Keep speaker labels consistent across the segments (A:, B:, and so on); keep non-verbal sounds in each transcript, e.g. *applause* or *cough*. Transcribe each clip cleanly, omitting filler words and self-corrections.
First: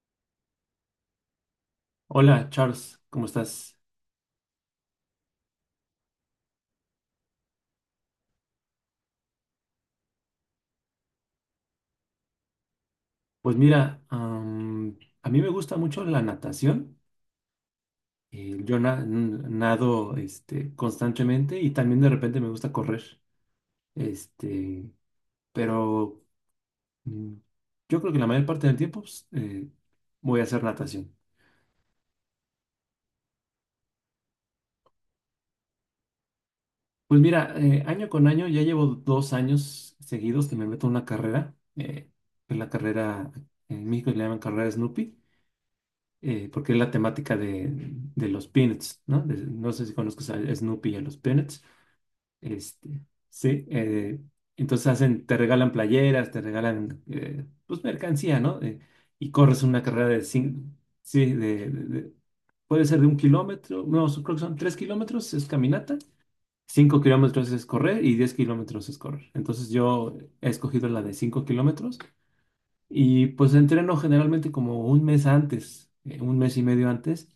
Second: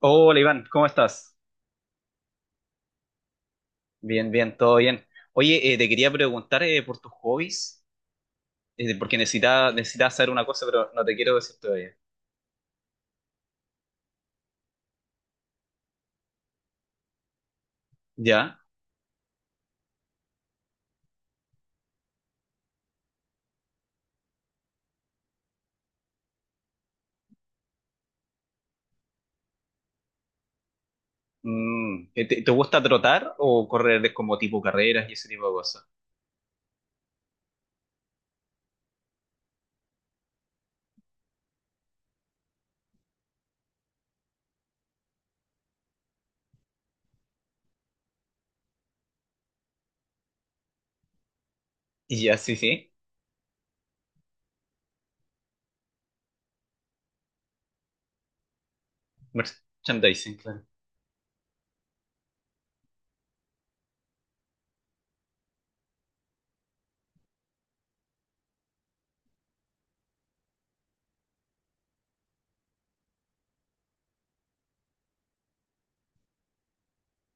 A: Hola Iván, ¿cómo estás?
B: Hola, Charles, ¿cómo estás?
A: Bien, bien, todo bien. Oye, te quería preguntar por tus hobbies, porque necesitaba saber una cosa, pero no te quiero decir todavía.
B: Pues mira, a mí me gusta mucho la natación. eh,
A: ¿Ya?
B: yo na- n- nado, constantemente y también de repente me gusta correr. Este, pero mm, yo creo que la mayor parte del tiempo pues, voy a hacer natación.
A: ¿Te gusta trotar o correr como tipo carreras y ese tipo de cosas?
B: Pues mira, año con año ya llevo 2 años seguidos que me meto en una carrera. Que es la carrera, en México le llaman carrera Snoopy, porque es la temática de los Peanuts, ¿no? No sé si conozcas a Snoopy y a los Peanuts.
A: Y ya, sí, sí.
B: Este, sí, entonces hacen, te regalan playeras, te regalan, pues, mercancía, ¿no? Y corres una carrera de
A: Merchandising,
B: cinco.
A: claro.
B: Sí, puede ser de un kilómetro. No, creo que son 3 kilómetros, es caminata. 5 kilómetros es correr y 10 kilómetros es correr. Entonces yo he escogido la de 5 kilómetros y pues entreno generalmente como un mes antes, un mes y medio antes.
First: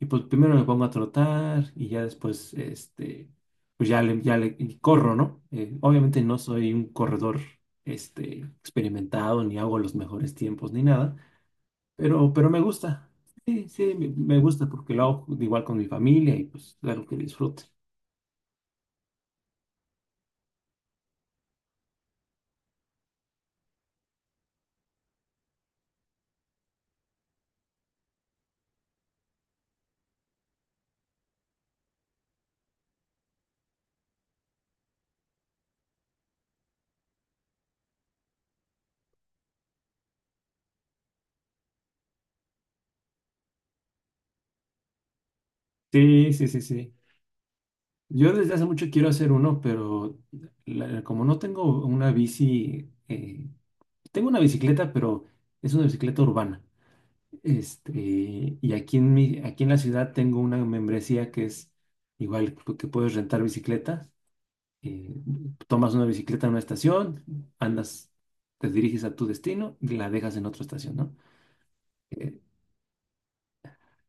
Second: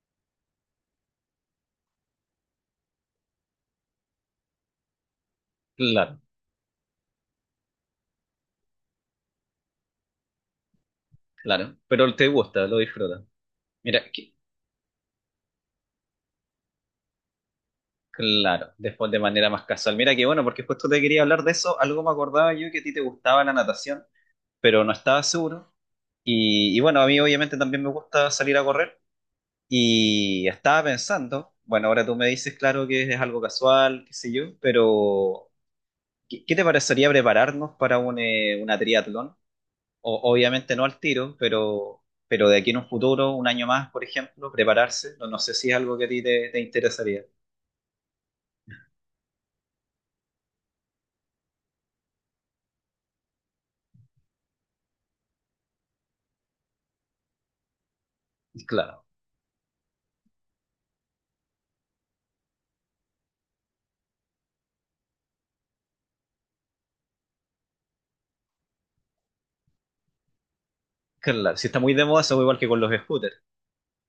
B: Y pues primero me pongo a trotar y ya después, pues ya le y corro, ¿no?
A: Claro,
B: Obviamente no soy un corredor, experimentado, ni hago los mejores tiempos, ni nada,
A: claro. Pero te
B: pero me
A: gusta, lo
B: gusta.
A: disfrutas.
B: Sí, sí,
A: Mira,
B: me, me gusta porque lo hago igual con mi familia y pues es algo que disfrute.
A: claro, después de manera más casual. Mira que bueno, porque justo te quería hablar de eso. Algo me acordaba yo que a ti te gustaba la natación, pero no estaba seguro. Y bueno, a mí obviamente también me gusta salir a correr y estaba pensando, bueno, ahora tú me dices, claro, que es algo casual, qué sé yo, pero ¿qué te parecería prepararnos para una triatlón? Obviamente no al tiro, pero de aquí en un futuro, un año más, por ejemplo, prepararse, no, no sé si es algo que a ti
B: Sí, sí,
A: te
B: sí, sí.
A: interesaría.
B: Yo desde hace mucho quiero hacer uno, pero como no tengo una bici, tengo una bicicleta, pero es una bicicleta urbana. Este,
A: Y
B: y
A: claro,
B: aquí en la ciudad tengo una membresía que es igual, que puedes rentar bicicletas. eh, Tomas una bicicleta en una estación, andas, te diriges a tu destino y la dejas en otra estación, ¿no?
A: claro, si está muy de moda,
B: Eh,
A: eso igual que con los scooters.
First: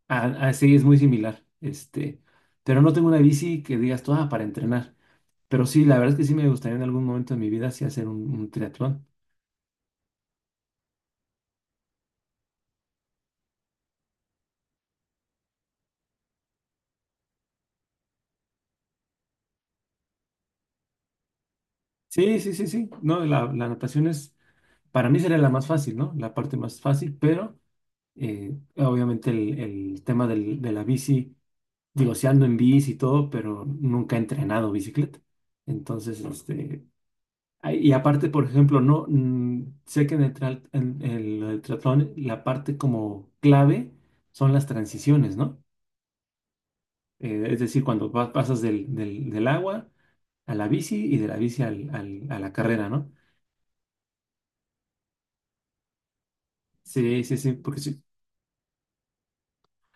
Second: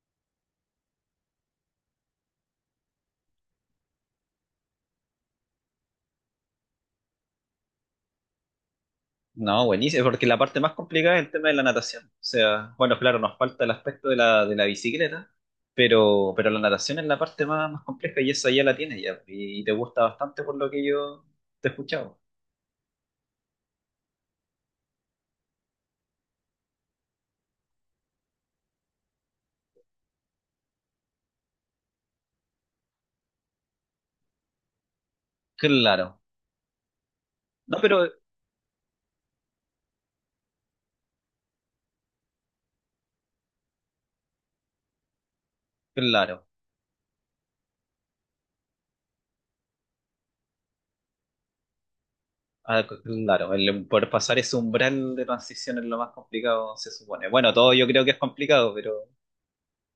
B: Así es muy similar. Pero no tengo una bici que digas tú, "Ah, para entrenar". Pero sí, la verdad es que sí me gustaría en algún momento de mi vida sí hacer un triatlón.
A: No, buenísimo, porque la parte más complicada es el tema de la natación. O sea, bueno, claro, nos falta el aspecto de la bicicleta, pero la natación es la parte más compleja y esa ya la tienes ya. Y te gusta bastante por lo que yo te he escuchado.
B: Sí, sí, sí, sí. No, la natación es. Para mí sería la más fácil, ¿no? La parte más fácil, pero obviamente el tema de la bici, digo, si ando en bici y todo, pero nunca he entrenado bicicleta.
A: Claro.
B: Entonces, ay,
A: No,
B: y
A: pero
B: aparte, por ejemplo, no, sé que en el triatlón la parte como clave son las transiciones, ¿no?
A: claro.
B: Es decir, cuando pasas del agua a la bici y de la bici a la
A: Ah,
B: carrera, ¿no?
A: claro, el poder pasar ese umbral de transición es lo más complicado, se
B: Sí,
A: supone.
B: sí,
A: Bueno,
B: sí,
A: todo
B: porque
A: yo creo
B: sí.
A: que es complicado, pero,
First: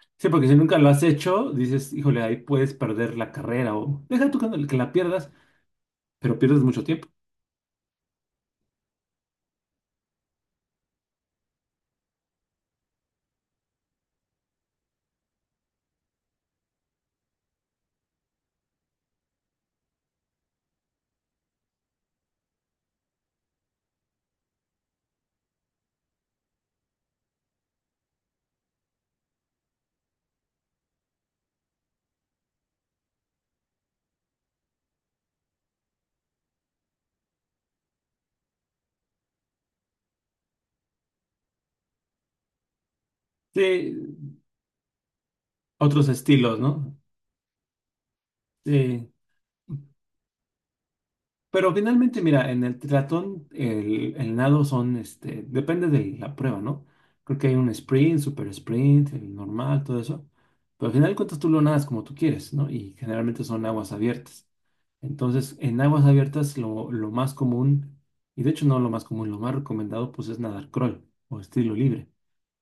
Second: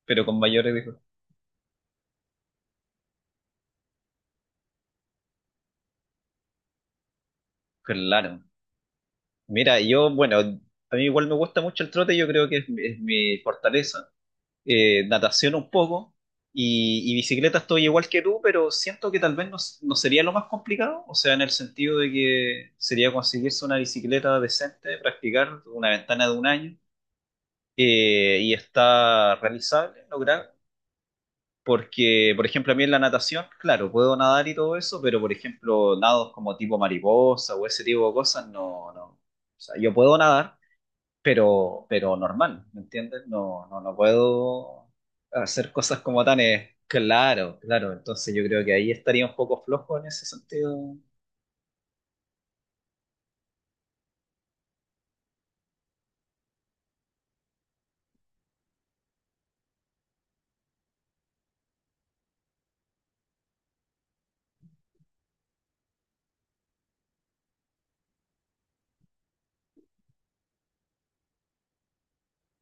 A: pero
B: Sí,
A: con
B: porque si
A: mayor
B: nunca lo
A: riesgo.
B: has hecho, dices, híjole, ahí puedes perder la carrera o deja tú que no, que la pierdas, pero pierdes mucho tiempo.
A: Claro. Mira, yo, bueno, a mí igual me gusta mucho el trote, yo creo que es mi fortaleza. Natación un poco y bicicleta estoy igual que tú, pero siento que tal vez no, no sería lo más complicado, o sea, en el sentido de que sería conseguirse una bicicleta decente, practicar una ventana de un año y está realizable, lograr. Porque, por ejemplo, a mí en la natación, claro, puedo nadar y todo eso, pero por ejemplo, nados como tipo mariposa o ese tipo de cosas, no, no. O sea, yo puedo nadar, pero normal, ¿me entiendes? No, no,
B: Sí,
A: no puedo hacer cosas
B: otros
A: como tan.
B: estilos, ¿no?
A: Claro, claro, entonces yo creo que ahí
B: Sí.
A: estaría un poco flojo en ese sentido.
B: Pero finalmente, mira, en el triatlón, el nado son, depende de la prueba, ¿no? Creo que hay un sprint, super sprint, el normal, todo eso. Pero al final de cuentas tú lo nadas como tú quieres, ¿no? Y generalmente son aguas abiertas. Entonces, en aguas abiertas lo más común, y de hecho no lo más común, lo más recomendado pues es nadar crawl o estilo libre.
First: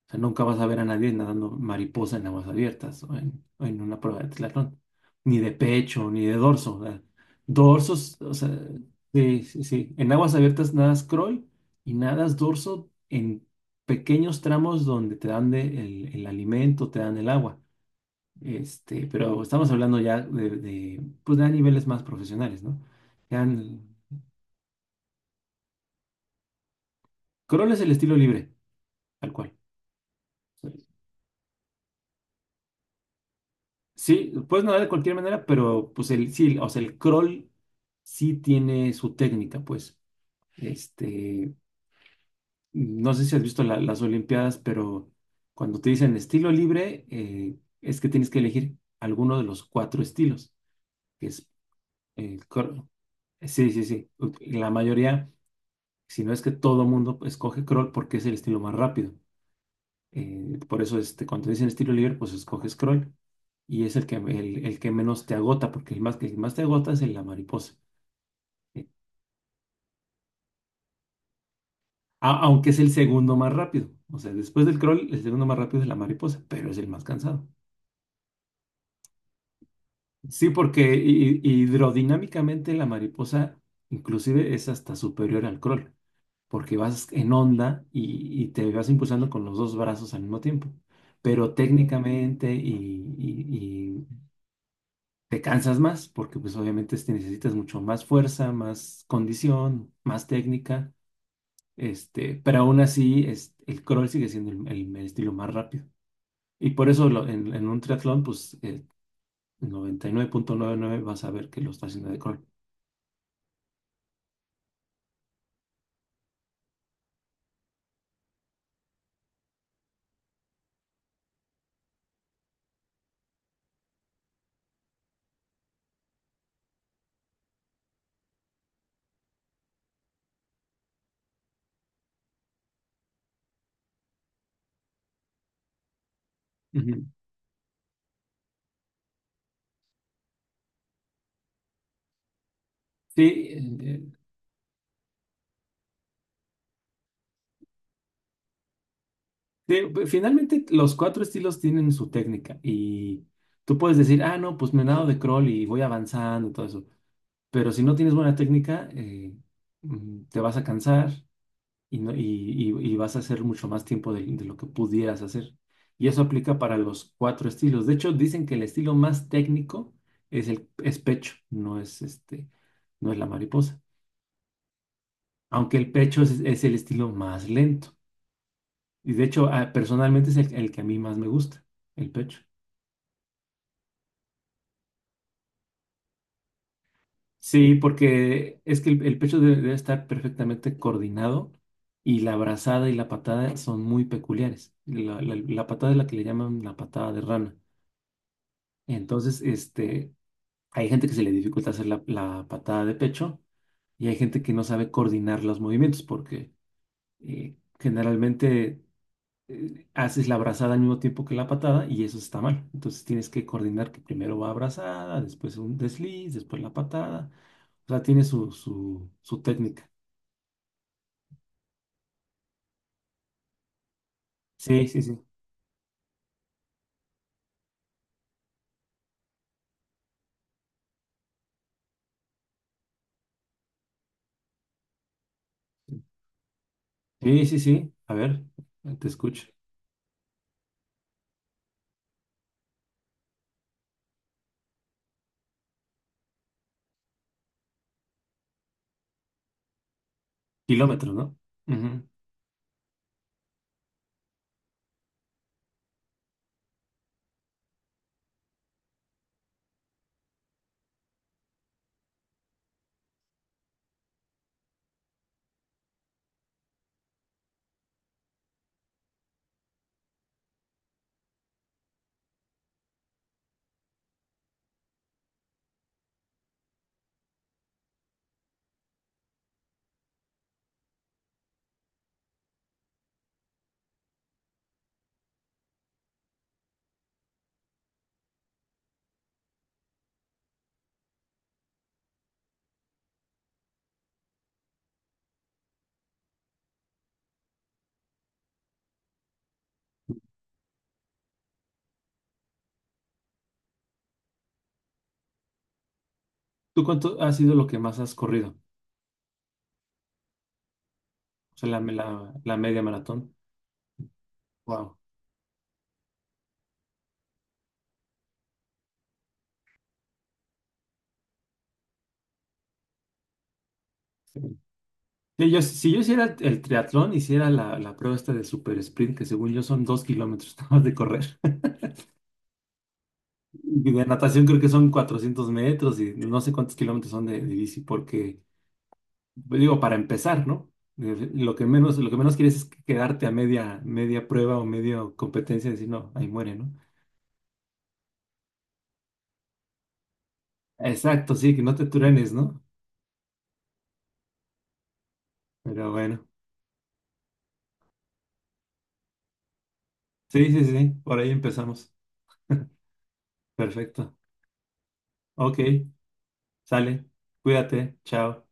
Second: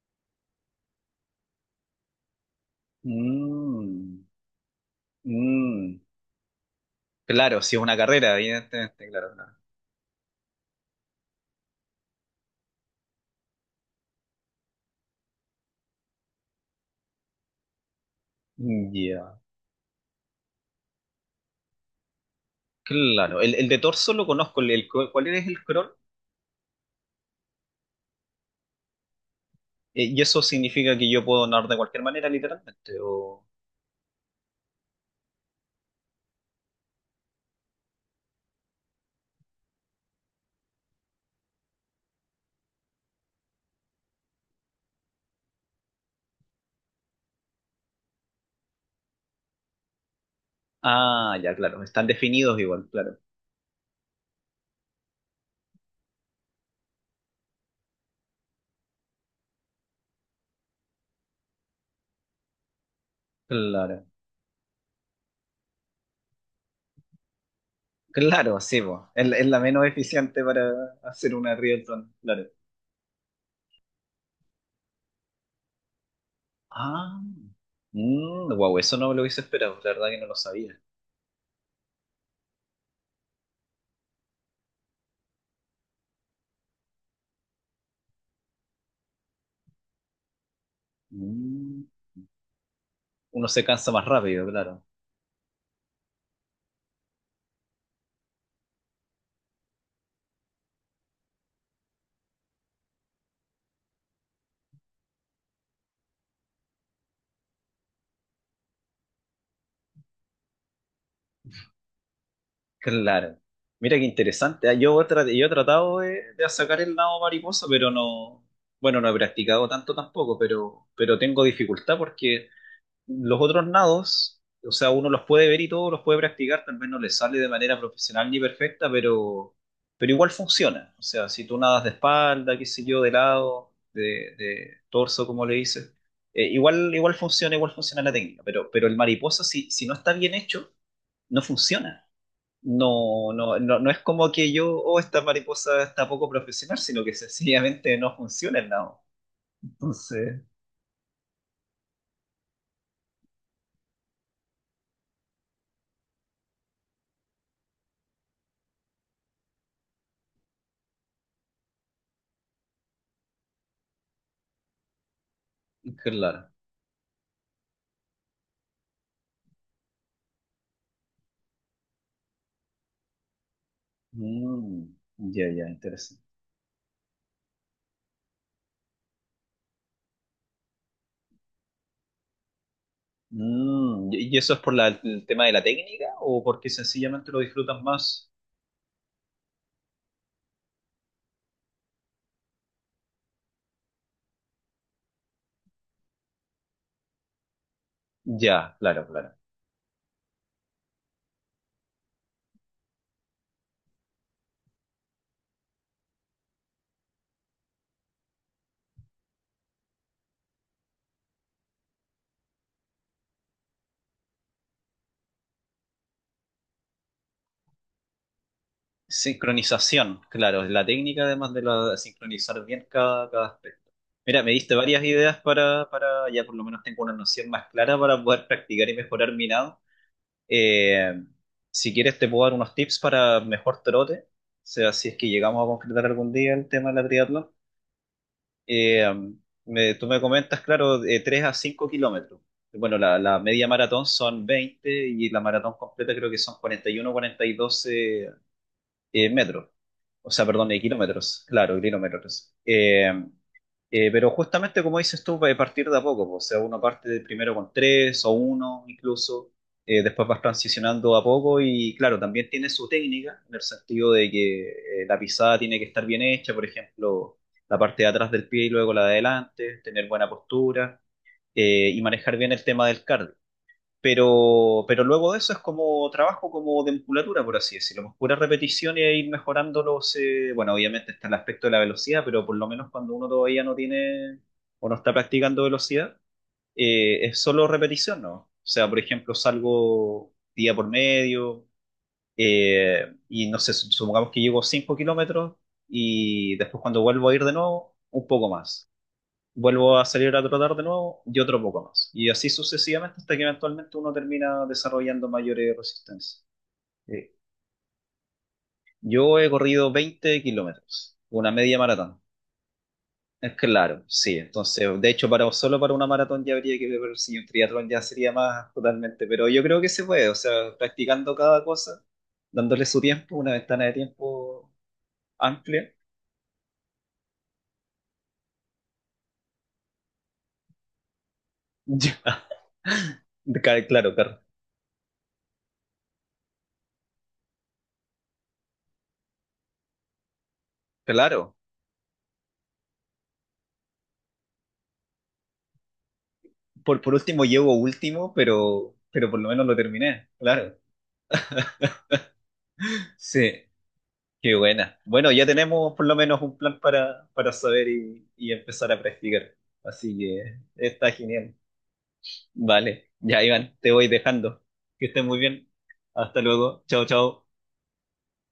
B: O sea, nunca vas a ver a nadie nadando mariposa en aguas abiertas o en una prueba
A: Mm,
B: de triatlón, ni de
A: mm,
B: pecho, ni de dorso. O sea,
A: claro, si es una
B: dorsos, o
A: carrera,
B: sea,
A: evidentemente, claro,
B: sí,
A: claro.
B: sí, sí. En aguas abiertas nadas crawl y nadas dorso en pequeños tramos donde te dan el alimento, te dan el agua.
A: Mm, ya,
B: Pero estamos hablando ya pues de niveles más profesionales, ¿no?
A: claro,
B: Ya
A: el de
B: en-
A: torso lo conozco. ¿Cuál es el crawl?
B: Corolla es el estilo libre, tal cual.
A: ¿Y eso significa que yo puedo nadar de cualquier manera, literalmente, o?
B: Sí, puedes nadar de cualquier manera, pero pues sí, o sea, el crawl sí tiene su técnica, pues. Este, no sé si has visto las Olimpiadas, pero cuando te dicen estilo libre, es que tienes que elegir alguno de los cuatro estilos, que
A: Ah,
B: es
A: ya, claro, están
B: el
A: definidos igual,
B: crawl.
A: claro.
B: Sí, sí, sí. La mayoría Si no es que todo mundo escoge crawl porque es el estilo más rápido. Por eso, cuando te dicen estilo libre, pues escoges crawl. Y es
A: Claro.
B: el que, el que menos te agota, porque el que más te agota es el la mariposa.
A: Claro, sí,
B: Eh,
A: po. Es la menos eficiente para hacer una Rielton, claro.
B: Aunque es el segundo más rápido. O sea, después del crawl, el segundo más rápido es la mariposa, pero es el más
A: Ah,
B: cansado.
A: wow, eso no me lo hubiese esperado, la verdad que no lo
B: Sí,
A: sabía.
B: porque hidrodinámicamente la mariposa inclusive es hasta superior al crawl. Porque vas en onda y te vas impulsando con los dos brazos al mismo tiempo. Pero
A: Mm,
B: técnicamente y,
A: Uno se cansa
B: y-
A: más
B: y
A: rápido, claro.
B: te cansas más, porque pues obviamente necesitas mucho más fuerza, más condición, más técnica, pero aún así es, el crawl sigue siendo el estilo más rápido. Y por eso en un triatlón, pues el 9.99 vas a ver que lo está haciendo de crawl.
A: Claro. Mira qué interesante. Yo, yo he tratado de, sacar el lado mariposa, pero no, bueno, no he practicado tanto tampoco, pero tengo dificultad porque los otros nados, o sea, uno los puede ver y todos los puede practicar, tal vez no les sale de manera profesional ni perfecta, pero igual funciona. O sea, si tú nadas de espalda, qué sé yo, de lado, de torso, como le dices, igual,
B: Ujú.
A: igual funciona, igual funciona la técnica, pero el mariposa, si no está bien hecho, no funciona.
B: Sí,
A: No, no, no, no es como que yo, oh, esta mariposa está poco profesional, sino que sencillamente no funciona el nado.
B: sí, pues,
A: Entonces,
B: finalmente, los cuatro estilos tienen su técnica y tú puedes decir, ah, no, pues me nado de crawl y voy avanzando y todo eso. Pero si no tienes buena técnica, te vas a cansar y vas a hacer mucho más tiempo de lo que pudieras hacer. Y eso
A: claro.
B: aplica para los cuatro estilos. De hecho, dicen que el estilo más técnico es pecho, no es la mariposa.
A: Mm, ya, ya,
B: Aunque el
A: interesante.
B: pecho es el estilo más lento. Y de hecho, ah, personalmente es el que a mí más me gusta, el pecho.
A: ¿Y eso es por el tema de la técnica o porque sencillamente lo
B: Sí,
A: disfrutas más?
B: porque es que el pecho debe estar perfectamente coordinado y la brazada y la patada son muy peculiares. La patada es la que le llaman la patada de rana.
A: Ya, claro, claro.
B: Entonces, hay gente que se le dificulta hacer la patada de pecho y hay gente que no sabe coordinar los movimientos porque generalmente haces la abrazada al mismo tiempo que la patada y eso está mal. Entonces tienes que coordinar que primero va abrazada, después un desliz, después la patada. O sea, tiene su técnica.
A: Sincronización, claro, es la técnica además de sincronizar bien cada aspecto. Mira, me diste
B: Sí, sí,
A: varias
B: sí.
A: ideas ya por lo menos tengo una noción más clara para poder practicar y mejorar mi nado. Eh, si quieres te puedo dar unos tips para mejor trote, o sea, si es que llegamos a concretar algún día el tema de la
B: Sí,
A: triatlón.
B: sí, sí. A ver,
A: Eh,
B: te escucho.
A: Tú me comentas, claro, de 3 a 5 kilómetros. Bueno, la media maratón son 20 y la maratón completa creo que son 41 42 metros. O sea, perdón, de
B: Kilómetros, ¿no?
A: kilómetros, claro,
B: Ujú.
A: kilómetros. Pero justamente como dices tú, va a partir de a poco, po. O sea, uno parte de primero con tres o uno incluso, después vas transicionando a poco y claro, también tiene su técnica, en el sentido de que la pisada tiene que estar bien hecha, por ejemplo, la parte de atrás del pie y luego la de adelante, tener buena postura y manejar bien el tema del cardio. Pero luego de eso es como trabajo como de musculatura, por así decirlo, más pura repetición y ir mejorándolos bueno, obviamente está el aspecto de la velocidad, pero por lo menos cuando uno todavía no tiene o no está practicando velocidad, es solo repetición, ¿no? O sea, por ejemplo, salgo día por medio y no sé, supongamos que llevo 5 kilómetros y después cuando vuelvo a ir de nuevo, un poco más vuelvo a salir a trotar de nuevo y otro poco más. Y así sucesivamente hasta que eventualmente uno termina desarrollando mayores resistencias.
B: ¿Tú cuánto ha
A: Eh,
B: sido lo que más has corrido?
A: Yo he corrido 20 kilómetros, una
B: O sea,
A: media
B: la,
A: maratón.
B: la, la media maratón.
A: Es claro, sí.
B: Wow.
A: Entonces, de hecho, solo para una maratón ya habría que ver si un triatlón ya sería más totalmente. Pero yo creo que se puede, o sea, practicando cada cosa, dándole su tiempo, una ventana de
B: Sí.
A: tiempo
B: Sí,
A: amplia.
B: si yo
A: *laughs*
B: hiciera el triatlón, hiciera la prueba esta de super sprint, que según yo son 2 kilómetros *laughs* nada más de correr.
A: Ya. Claro,
B: Y de
A: claro,
B: natación creo que son 400 metros y no sé cuántos kilómetros son de bici, porque, pues, digo, para empezar, ¿no?
A: claro.
B: Lo que menos quieres es quedarte a media, media prueba o media competencia y decir, no, ahí muere, ¿no?
A: Por último llevo último, pero por lo menos lo terminé, claro.
B: Exacto, sí, que no te truenes, ¿no?
A: Sí, qué buena. Bueno, ya
B: Pero
A: tenemos por lo
B: bueno,
A: menos un plan para saber y empezar a practicar. Así
B: sí,
A: que
B: sí, sí, sí,
A: está
B: por ahí
A: genial.
B: empezamos.
A: Vale, ya Iván, te voy
B: Perfecto.
A: dejando. Que estés muy
B: Ok,
A: bien. Hasta luego.
B: sale,
A: Chao, chao.
B: cuídate, chao.